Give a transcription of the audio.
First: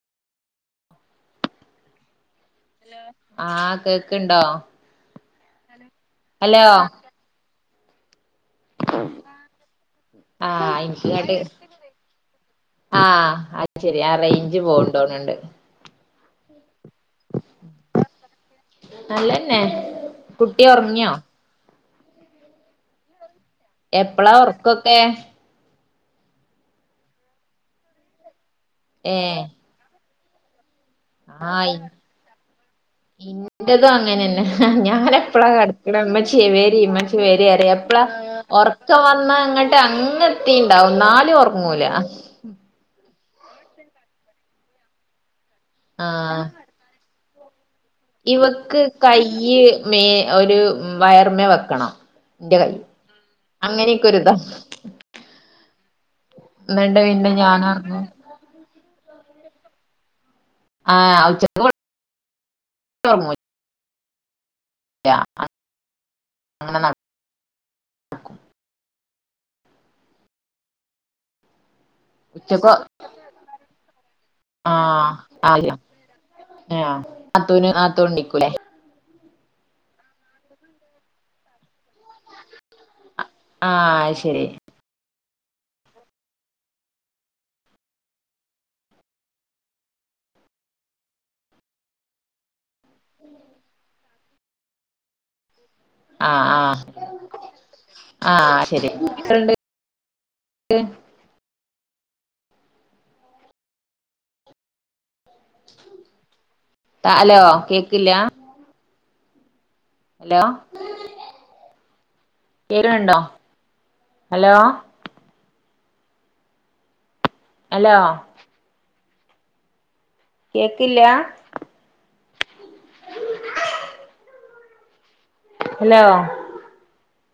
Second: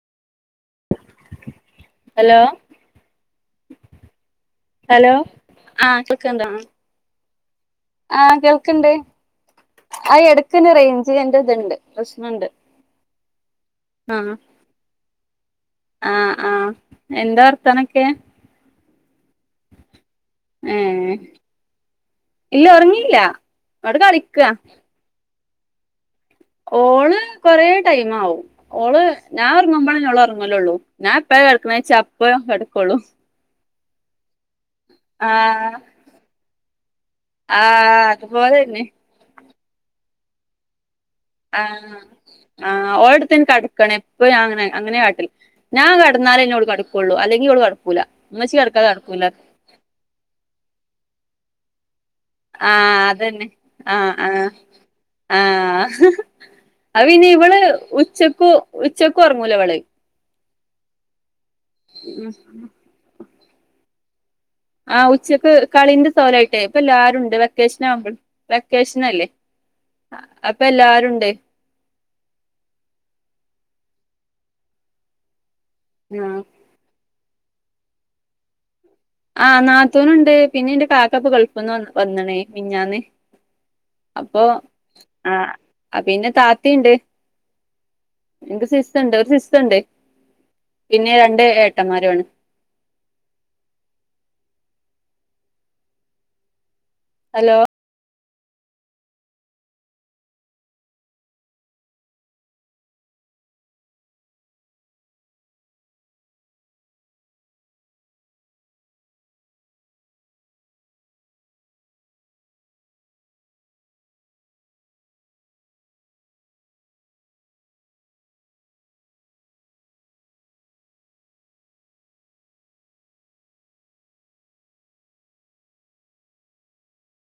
Hello ആ കേക്കണ്ടോ? ആ കേക്കണ്ട് ആ ആ കേൾക്കണ്ട് ആ എടക്കന് ആഹ് റേഞ്ച് എനിക്ക്ങ്ങട്ട് എന്തോ ഇത്ണ്ട് പ്രശ്നണ്ട്. ആഹ് അത് ശെരി ആ അ റേഞ്ച് പോവ്ണ്ടോന്ന്ണ്ട് ആ ആ എന്താ വാർത്തനവൊക്കെ? ഉ നല്ലന്നെ. കുട്ടി ഒറങ്ങിയോ? ഏഹ് ഇല്ല ഉറങ്ങില്ല എപ്പളാ ഉറക്കൊക്കെ ഓള് കൊറേ ടൈം ആവും ഓള് ഏഹ് ഞാനൊർങ്ങുമ്പളന്നെ ഓളോറ ങ്ങലുള്ളൂ. ഞാൻപ്പഴ കെടക്കണേ വെച്ച അപ്പ കെടക്കോളൂ. ന്റതു അങ്ങനനെ ഹ ഞൻ എപ്പഴാ കടക്കണ് ഉമ്മച്ചിയെ വേര് [unintelligible] രിയ പറയും എപ്പളാ ആഹ് അതുപോലെന്നെ ഉറക്കം വന്നങ്ങ അങ്ങത്തിണ്ടാവും ആ ആ ഓ [unintelligible] കടക്കണെ ഇപ്പം ഞാൻ അങ്ങനെ അങ്ങനെ കാട്ടി ഞാൻ ആഹ് കിടനാലെ ഓള് കടുക്കൊള്ളു അല്ലെ നി ഉള്ളപ്പോ ഇവക്ക് കയ്യ് മേ ഒരു വയർമ വക്ക ക്കണണം ആഹ അതന്നെ ആഹ ആഹ ആഹ എന്നിട്ട് അ ഇനി പിന്നെ ഇവടെ ഞാൻ ഉറങ്ങും ഉച്ചക്കു ഉച്ച കുറങ്ങുല വിള ആഹ ആച്ച മോ ആഹ ഉച്ചക്ക് കളിന്റെ സ്ഥലായിട്ടേ അങ്ങനെ ഇപ്പൊ എല്ല നട ആരുണ്ട് വെക്കേഷൻ ആവുമ്പോും വെക്കേഷന അല്ലേ അപ്പൊ എല്ലരുണ്ട് ഉച്ചക്ക് ആഹ ആ ആഹ് ആഹ നത്തൂ നിക്കൂല്ലേ ആഹ് നാത്തൂനുണ്ട് പിന്നെ എന്റെ കാക്കപ്പ ഗൾഫ്ന്നും പറന്നു വന്നണേ മഞ്ഞന്ന് ആഹ് അപ്പൊ ശരി ആഹ പിന്നെ താത്തിയുണ്ട് എനിക്ക് സിസ്റ്റർുണ്ട് ഒരു സിസ്റ്റർുണ്ട് പിന്നെ രണ്ട് ഏട്ടന്മാരണ് ആഹ് ആഹ ഹലോ ആഹ് ശെരിണ്ട് ആ അല്ലയോ കേക്കില്ല ഹലോ കേരുണ്ടോ ഹലോ ഹലോ കേക്കില്ല ഹലോ